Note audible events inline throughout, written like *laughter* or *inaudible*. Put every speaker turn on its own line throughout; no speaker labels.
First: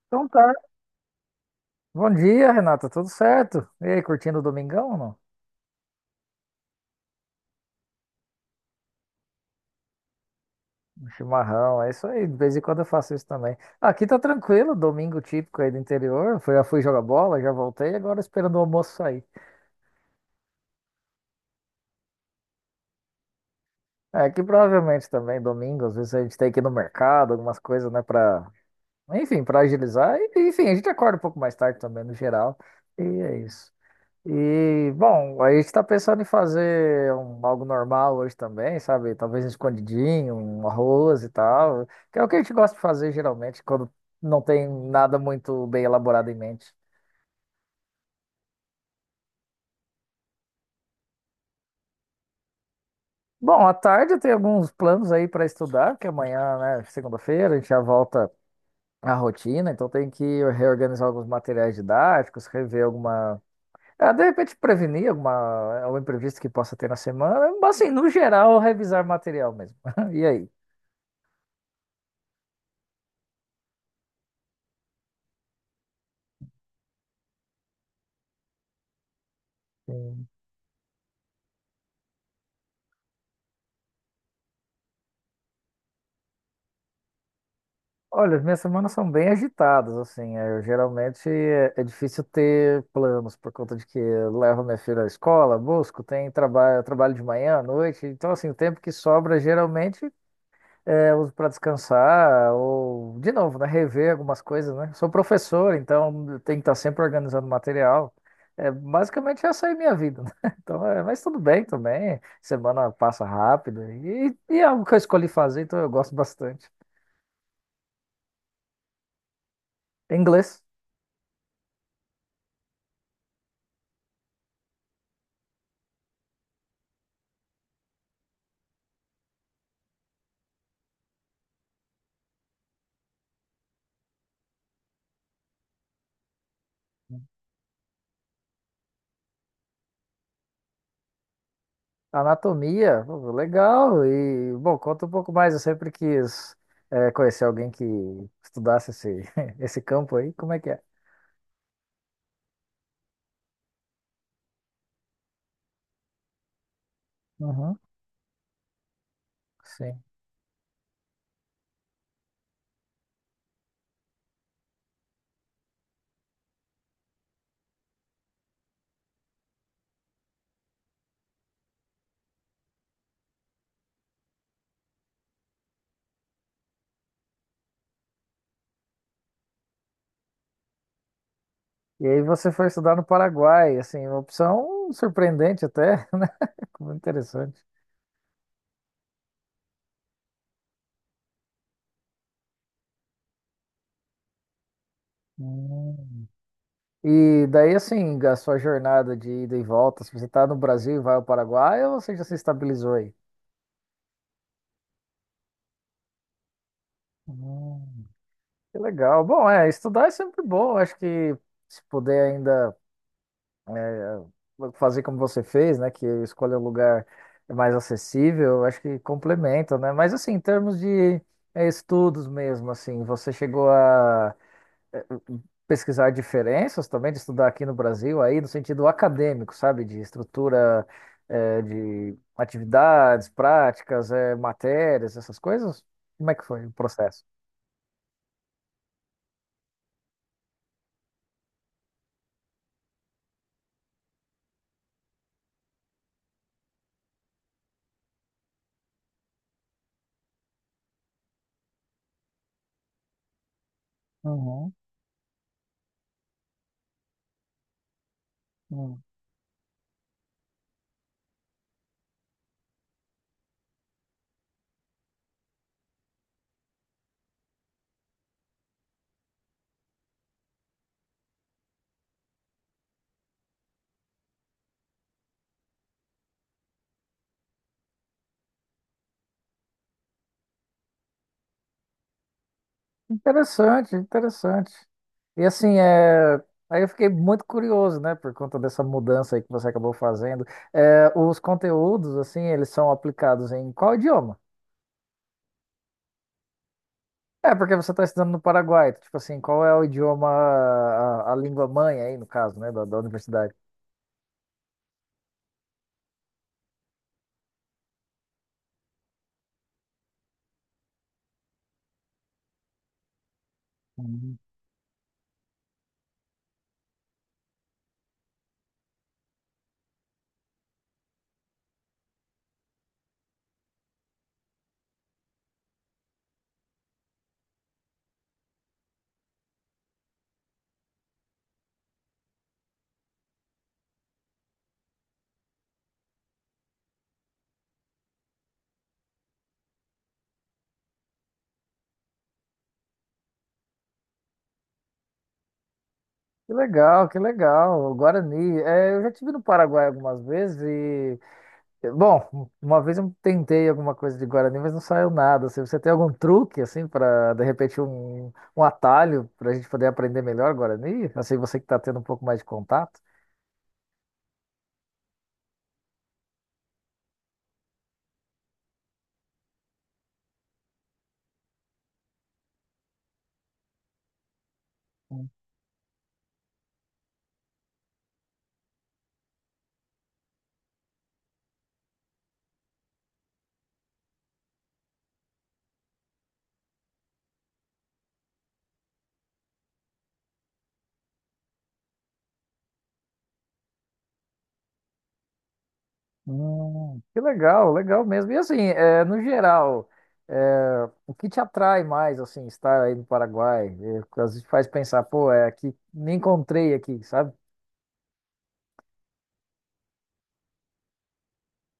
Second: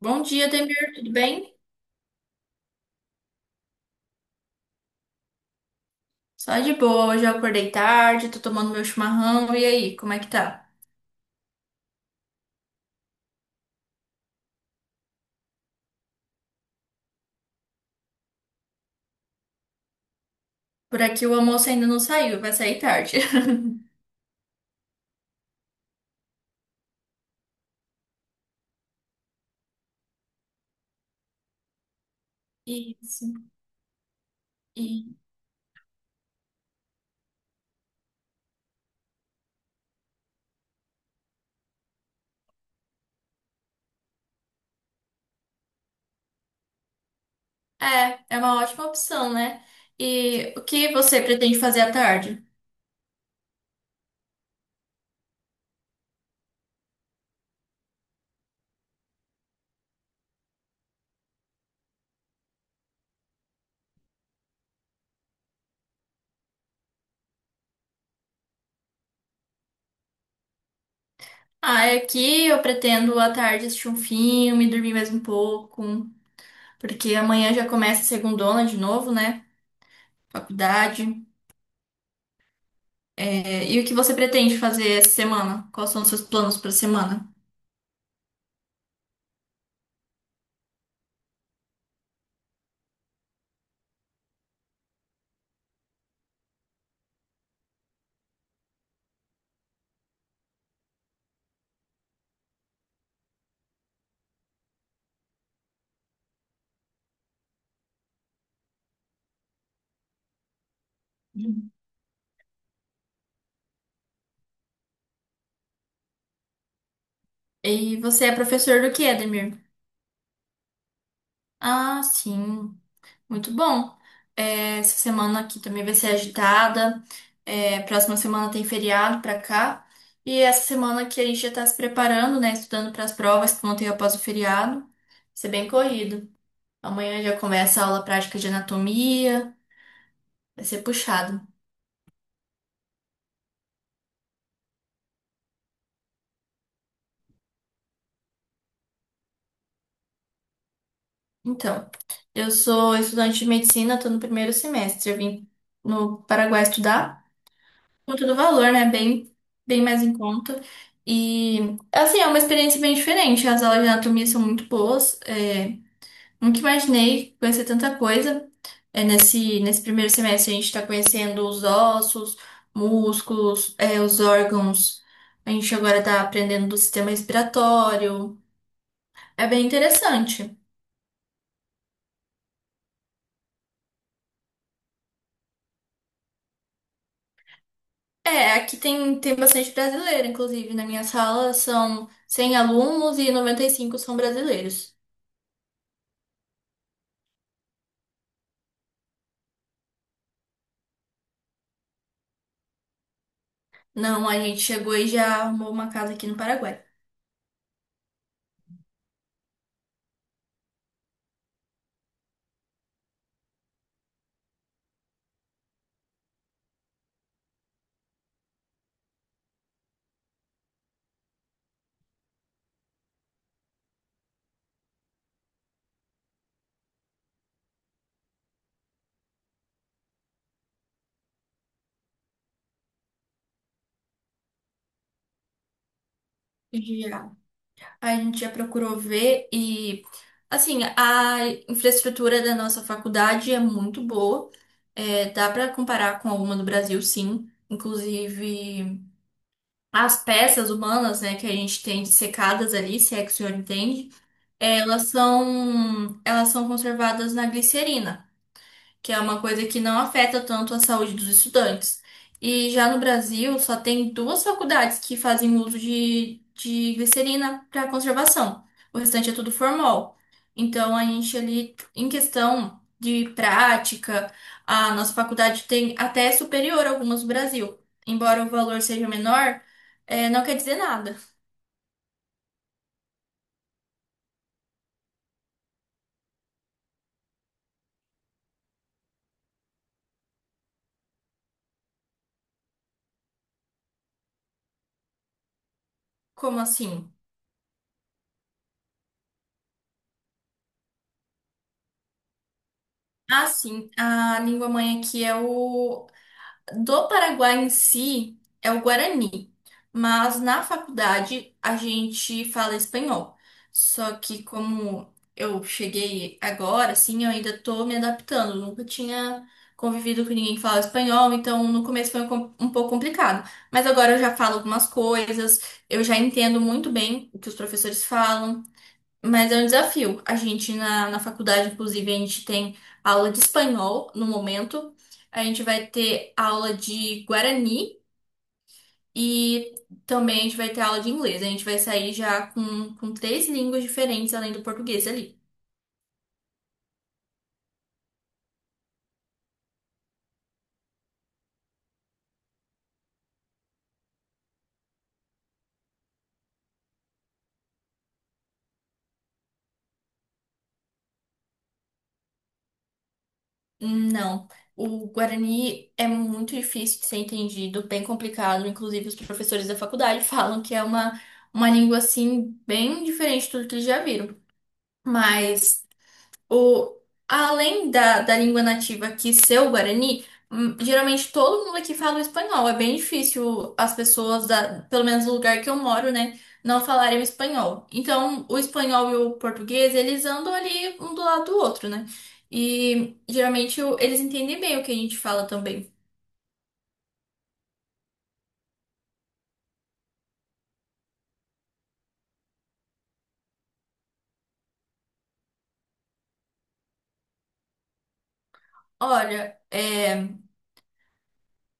Bom
Então
dia,
tá.
Demir, tudo bem?
Bom dia, Renata. Tudo certo? E aí, curtindo o domingão ou não?
Só de boa, hoje eu acordei tarde, tô tomando meu chimarrão, e aí, como é que tá?
Um chimarrão, é isso aí. De vez em quando eu faço isso também. Aqui tá tranquilo, domingo típico aí do interior. Já fui jogar bola, já voltei, agora esperando o almoço sair.
Por aqui o almoço ainda não saiu, vai sair tarde.
É, aqui provavelmente também domingo, às vezes a gente tem que ir no mercado, algumas coisas, né, Enfim, pra agilizar. E, enfim, a gente acorda um pouco mais tarde também, no geral.
*laughs*
E
Isso.
é isso. E,
E
bom, a gente está pensando em fazer algo normal hoje também, sabe? Talvez um escondidinho, um arroz e tal, que é o que a gente gosta de fazer geralmente quando não tem nada muito bem elaborado em mente.
é uma ótima opção, né? E o que você pretende fazer à tarde?
Bom, à tarde eu tenho alguns planos aí para estudar, que amanhã, né, segunda-feira, a gente já volta à rotina, então tem que reorganizar alguns materiais didáticos, rever alguma. Ah, de repente prevenir alguma, algum imprevisto que possa ter na semana, mas assim, no geral, revisar material mesmo. *laughs* E
Ah, é aqui eu pretendo à tarde assistir um filme, dormir mais um pouco, porque amanhã já começa a segundona de novo, né?
aí?
Faculdade. É, e o que você pretende fazer essa semana? Quais são os seus planos para a semana?
Olha, as minhas semanas são bem agitadas, assim. Eu, geralmente é difícil ter planos por conta de que eu levo minha filha à escola, busco, tem trabalho, trabalho de manhã, à noite. Então, assim, o tempo que sobra geralmente eu uso para descansar ou, de novo, né, rever algumas coisas, né? Sou professor, então eu tenho que estar sempre organizando material. É, basicamente essa é a minha vida, né? *laughs* Então, é, mas tudo bem também. Semana passa rápido e é algo que eu escolhi fazer, então eu gosto bastante.
E você é professor do que, Edmir?
Inglês.
Ah, sim, muito bom. É, essa semana aqui também vai ser agitada. É, próxima semana tem feriado pra cá. E essa semana aqui a gente já tá se preparando, né? Estudando para as provas que vão ter após o feriado. Vai ser bem corrido. Amanhã já começa a aula prática de anatomia. Vai ser puxado.
Anatomia, pô, legal. E, bom, conta um pouco mais. Eu sempre quis conhecer alguém que estudasse *laughs* esse campo aí. Como é que é?
Então, eu sou estudante de medicina, tô no primeiro semestre. Eu vim no Paraguai estudar.
Uhum,
Conta do valor, né? Bem, bem
sim.
mais em conta. E, assim, é uma experiência bem diferente. As aulas de anatomia são muito boas. Nunca imaginei conhecer tanta coisa. É, nesse primeiro semestre, a gente está conhecendo os ossos, músculos, os órgãos. A gente agora está aprendendo do sistema respiratório. É bem interessante.
E aí você foi estudar no Paraguai, assim, uma opção surpreendente até, *laughs* né? Muito interessante.
É, aqui tem, tem bastante brasileiro, inclusive. Na minha sala são 100 alunos e 95 são brasileiros.
Hum. E daí, assim, a sua jornada de ida e volta, se você está no Brasil e vai ao Paraguai, ou você já se estabilizou aí?
Não, a gente chegou e já arrumou uma casa aqui no Paraguai.
Hum, que legal. Bom, é, estudar é sempre bom. Acho que se puder ainda fazer como você fez, né? Que escolhe um lugar mais acessível, eu acho que complementa, né? Mas assim, em termos de estudos mesmo, assim, você chegou a eh, pesquisar diferenças também de estudar aqui no Brasil, aí no sentido acadêmico, sabe? De estrutura, de atividades, práticas, matérias, essas coisas? Como é que foi o processo?
Já. A gente já procurou ver e, assim, a infraestrutura da nossa faculdade é muito boa. É, dá para comparar com alguma do Brasil, sim. Inclusive, as peças humanas, né, que a gente tem dissecadas ali, se é que o senhor entende,
Uhum,
elas são conservadas na glicerina.
uhum.
Que é uma coisa que não afeta tanto a saúde dos estudantes. E já no Brasil, só tem duas faculdades que fazem uso de glicerina para conservação. O restante é tudo formol. Então, a gente ali, em questão de prática, a nossa faculdade tem até superior a algumas do Brasil. Embora o valor seja menor, não quer dizer nada.
Interessante, interessante. E assim, é... aí eu fiquei muito curioso, né, por conta dessa mudança aí que você acabou fazendo. É, os conteúdos, assim, eles são aplicados em qual idioma?
Como assim?
É, porque você está estudando no Paraguai, então, tipo assim, qual é o idioma, a língua mãe aí, no caso, né, da
Ah,
universidade?
sim, a língua mãe aqui é o do Paraguai em si é o Guarani, mas na faculdade a gente fala espanhol. Só
Uhum.
que como eu cheguei agora, assim, eu ainda tô me adaptando. Nunca tinha convivido com ninguém que falava espanhol, então no começo foi um pouco complicado. Mas agora eu já falo algumas coisas, eu já entendo muito bem o que os professores falam. Mas é um desafio. A gente, na faculdade, inclusive, a gente tem aula de espanhol no momento. A gente vai ter aula de guarani e também a gente vai ter aula de inglês. A gente vai sair já com três línguas diferentes além do português ali.
Que legal, que legal. O Guarani. É, eu já estive no Paraguai algumas vezes. Bom, uma vez eu tentei alguma coisa de Guarani, mas não saiu nada. Assim, você tem algum truque, assim, para, de repente, um atalho para a gente poder aprender melhor Guarani? Assim, você que está tendo um pouco mais de contato.
Não. O guarani é muito difícil de ser entendido, bem complicado. Inclusive, os professores da faculdade *laughs* falam que é uma língua assim, bem diferente de tudo que eles já viram. Mas. O, além da língua nativa que ser o Guarani, geralmente todo mundo aqui fala o espanhol. É bem difícil as pessoas, da, pelo menos no lugar que eu moro, né, não falarem o espanhol. Então, o espanhol e o português, eles andam ali um do lado do outro, né? E geralmente eles entendem bem o que a gente fala também.
Que legal, legal mesmo. E assim, é, no geral, é, o que te atrai mais, assim, estar aí no Paraguai? É, às vezes faz pensar, pô, é aqui, me encontrei aqui, sabe?
Olha, é,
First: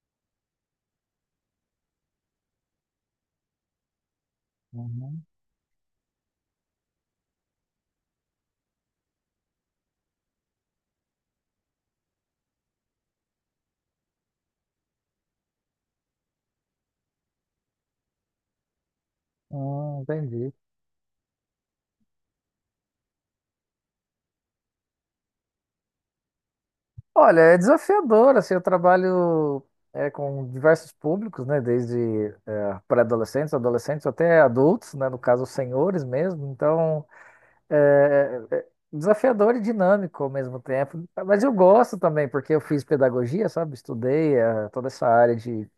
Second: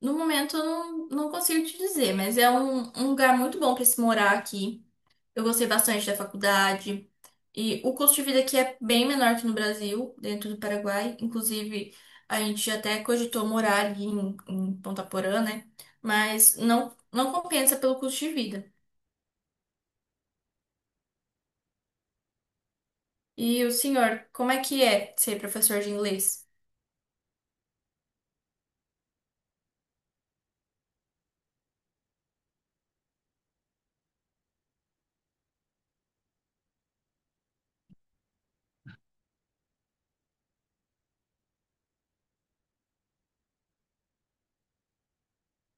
no momento eu não consigo te dizer, mas é um lugar muito bom para se morar aqui.
Uhum.
Eu gostei bastante da faculdade. E o custo de vida aqui é bem menor que no Brasil, dentro do Paraguai. Inclusive, a gente até cogitou morar ali em Ponta Porã, né? Mas não, não compensa pelo custo de vida.
Entendi.
E o senhor, como é que é ser professor de inglês?
Olha, é desafiador, assim, eu trabalho com diversos públicos, né, desde pré-adolescentes, adolescentes até adultos, né, no caso, senhores mesmo, então é, é desafiador e dinâmico ao mesmo tempo, mas eu gosto também, porque eu fiz pedagogia, sabe, estudei toda essa área de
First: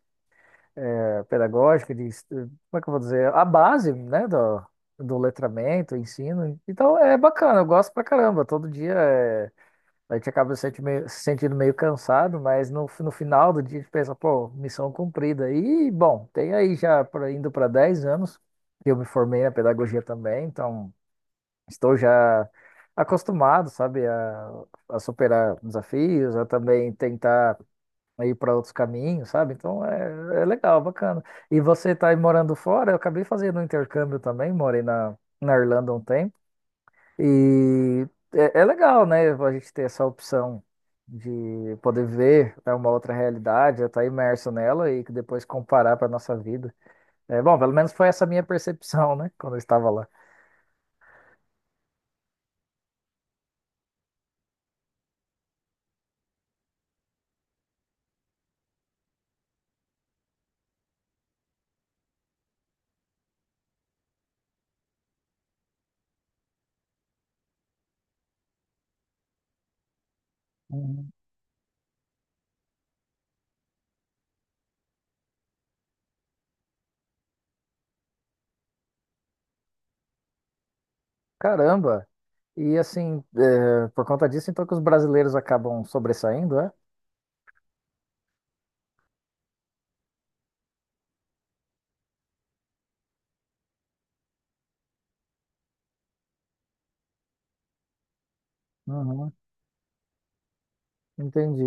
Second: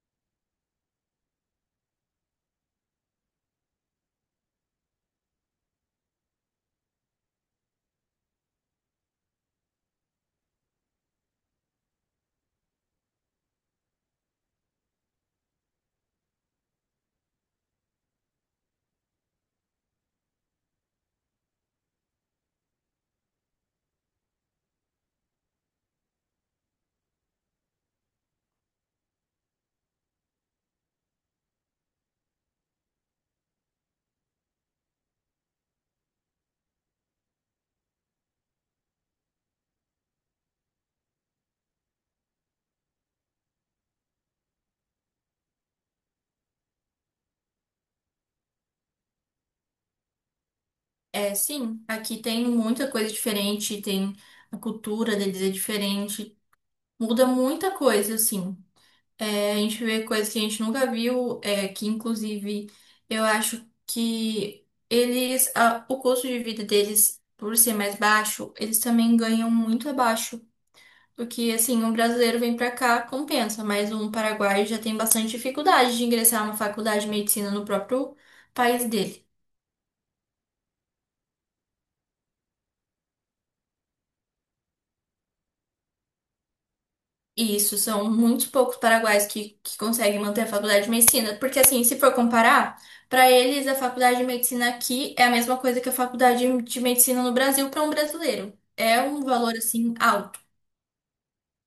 pedagógica, como é que eu vou dizer, a base, né, do letramento, ensino, então é bacana, eu gosto pra caramba, todo dia é a gente acaba se sentindo meio cansado, mas no final do dia a gente pensa, pô, missão cumprida. E, bom, tem aí já indo para 10 anos que eu me formei na pedagogia também, então estou já acostumado, sabe, a superar desafios, a também tentar ir para outros caminhos, sabe? Então é, é legal, bacana. E você tá aí morando fora? Eu acabei fazendo um intercâmbio também, morei na Irlanda um tempo. E é, é legal, né? A gente ter essa opção de poder ver, né, uma outra realidade, estar imerso nela e que depois comparar para nossa vida. É, bom, pelo menos foi essa minha *laughs* percepção, né? Quando eu estava lá.
É, sim, aqui tem muita coisa diferente, tem a cultura deles é diferente, muda muita coisa, assim. A gente vê coisas que a gente nunca viu, é, que inclusive eu acho que eles, o custo de vida deles, por ser mais baixo, eles também ganham muito abaixo.
Uhum.
Porque assim, um brasileiro vem pra cá, compensa, mas um paraguaio já tem bastante dificuldade de ingressar numa faculdade de medicina no próprio país dele.
Caramba! E assim, é, por conta disso, então que os brasileiros acabam sobressaindo, é?
Isso, são muito poucos paraguaios que conseguem manter a faculdade de medicina, porque assim, se for comparar, para eles a faculdade de medicina aqui é a mesma coisa que a faculdade de medicina no Brasil para um brasileiro. É um
Uhum,
valor assim alto.
entendi.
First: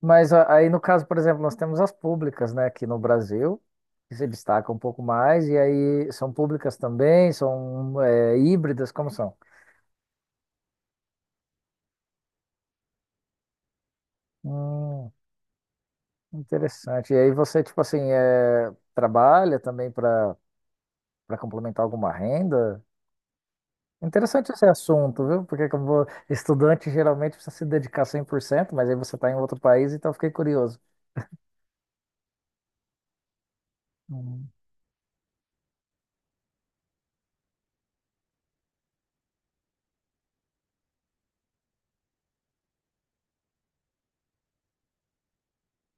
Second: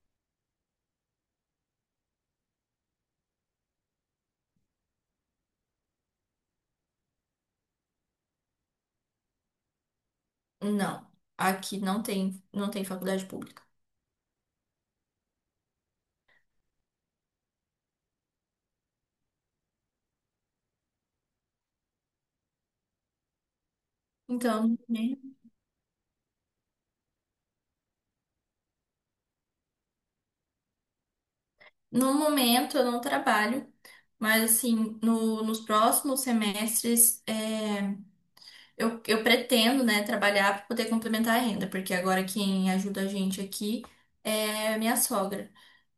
Aí, no caso, por exemplo, nós temos as públicas, né, aqui no Brasil, que se destacam um pouco mais, e aí são públicas também, são é, híbridas, como são?
Não, aqui não tem, não tem faculdade pública.
Hum, interessante. E aí você, tipo assim, é, trabalha também para complementar alguma renda? Interessante esse
Então, né,
assunto, viu? Porque como estudante geralmente precisa se dedicar 100%, mas aí você está em outro país, então eu fiquei curioso.
no momento eu não trabalho, mas
Hum,
assim, nos próximos semestres é, eu pretendo, né, trabalhar para poder complementar a renda, porque agora quem ajuda a gente aqui é a minha sogra.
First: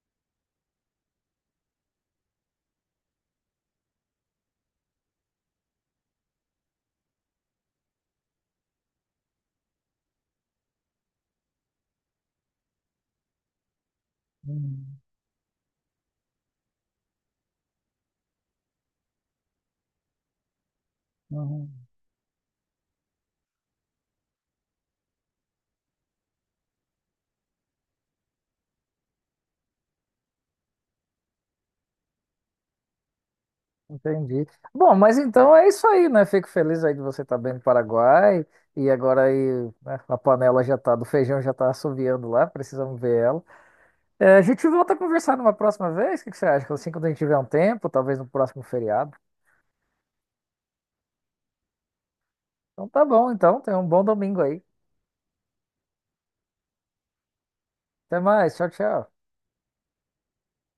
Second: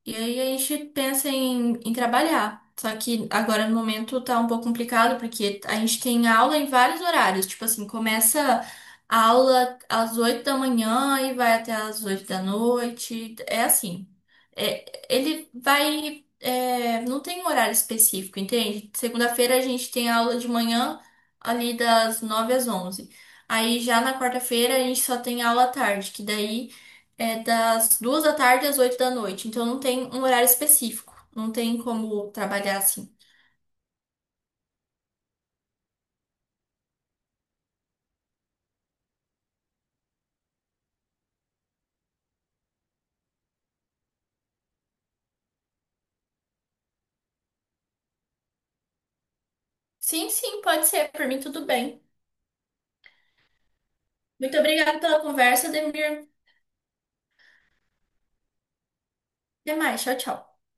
E aí a gente pensa em trabalhar. Só que agora no momento tá um pouco complicado, porque a gente tem aula em vários horários. Tipo assim, começa a aula às 8 da manhã e vai até às 8 da noite. É assim. É,
hum,
ele vai. É, não tem um horário específico, entende? Segunda-feira a gente tem aula de manhã,
hum,
ali
hum.
das 9 às 11. Aí já na quarta-feira a gente só tem aula à tarde, que daí. É das 2 da tarde às 8 da noite, então não tem um horário específico, não tem como trabalhar assim.
Entendi. Bom, mas então é isso aí, né? Fico feliz aí de você estar bem no Paraguai. E agora aí, né, a panela já tá, do feijão já tá assoviando lá, precisamos ver ela. É, a gente volta a conversar numa próxima vez, o que que você acha? Assim, quando a gente tiver um tempo, talvez no próximo feriado.
Sim, sim, pode ser, por mim tudo bem.
Então tá bom, então, tenha um bom domingo
Muito
aí.
obrigada pela conversa, Demir.
Até mais, tchau, tchau.
Até mais, tchau, tchau.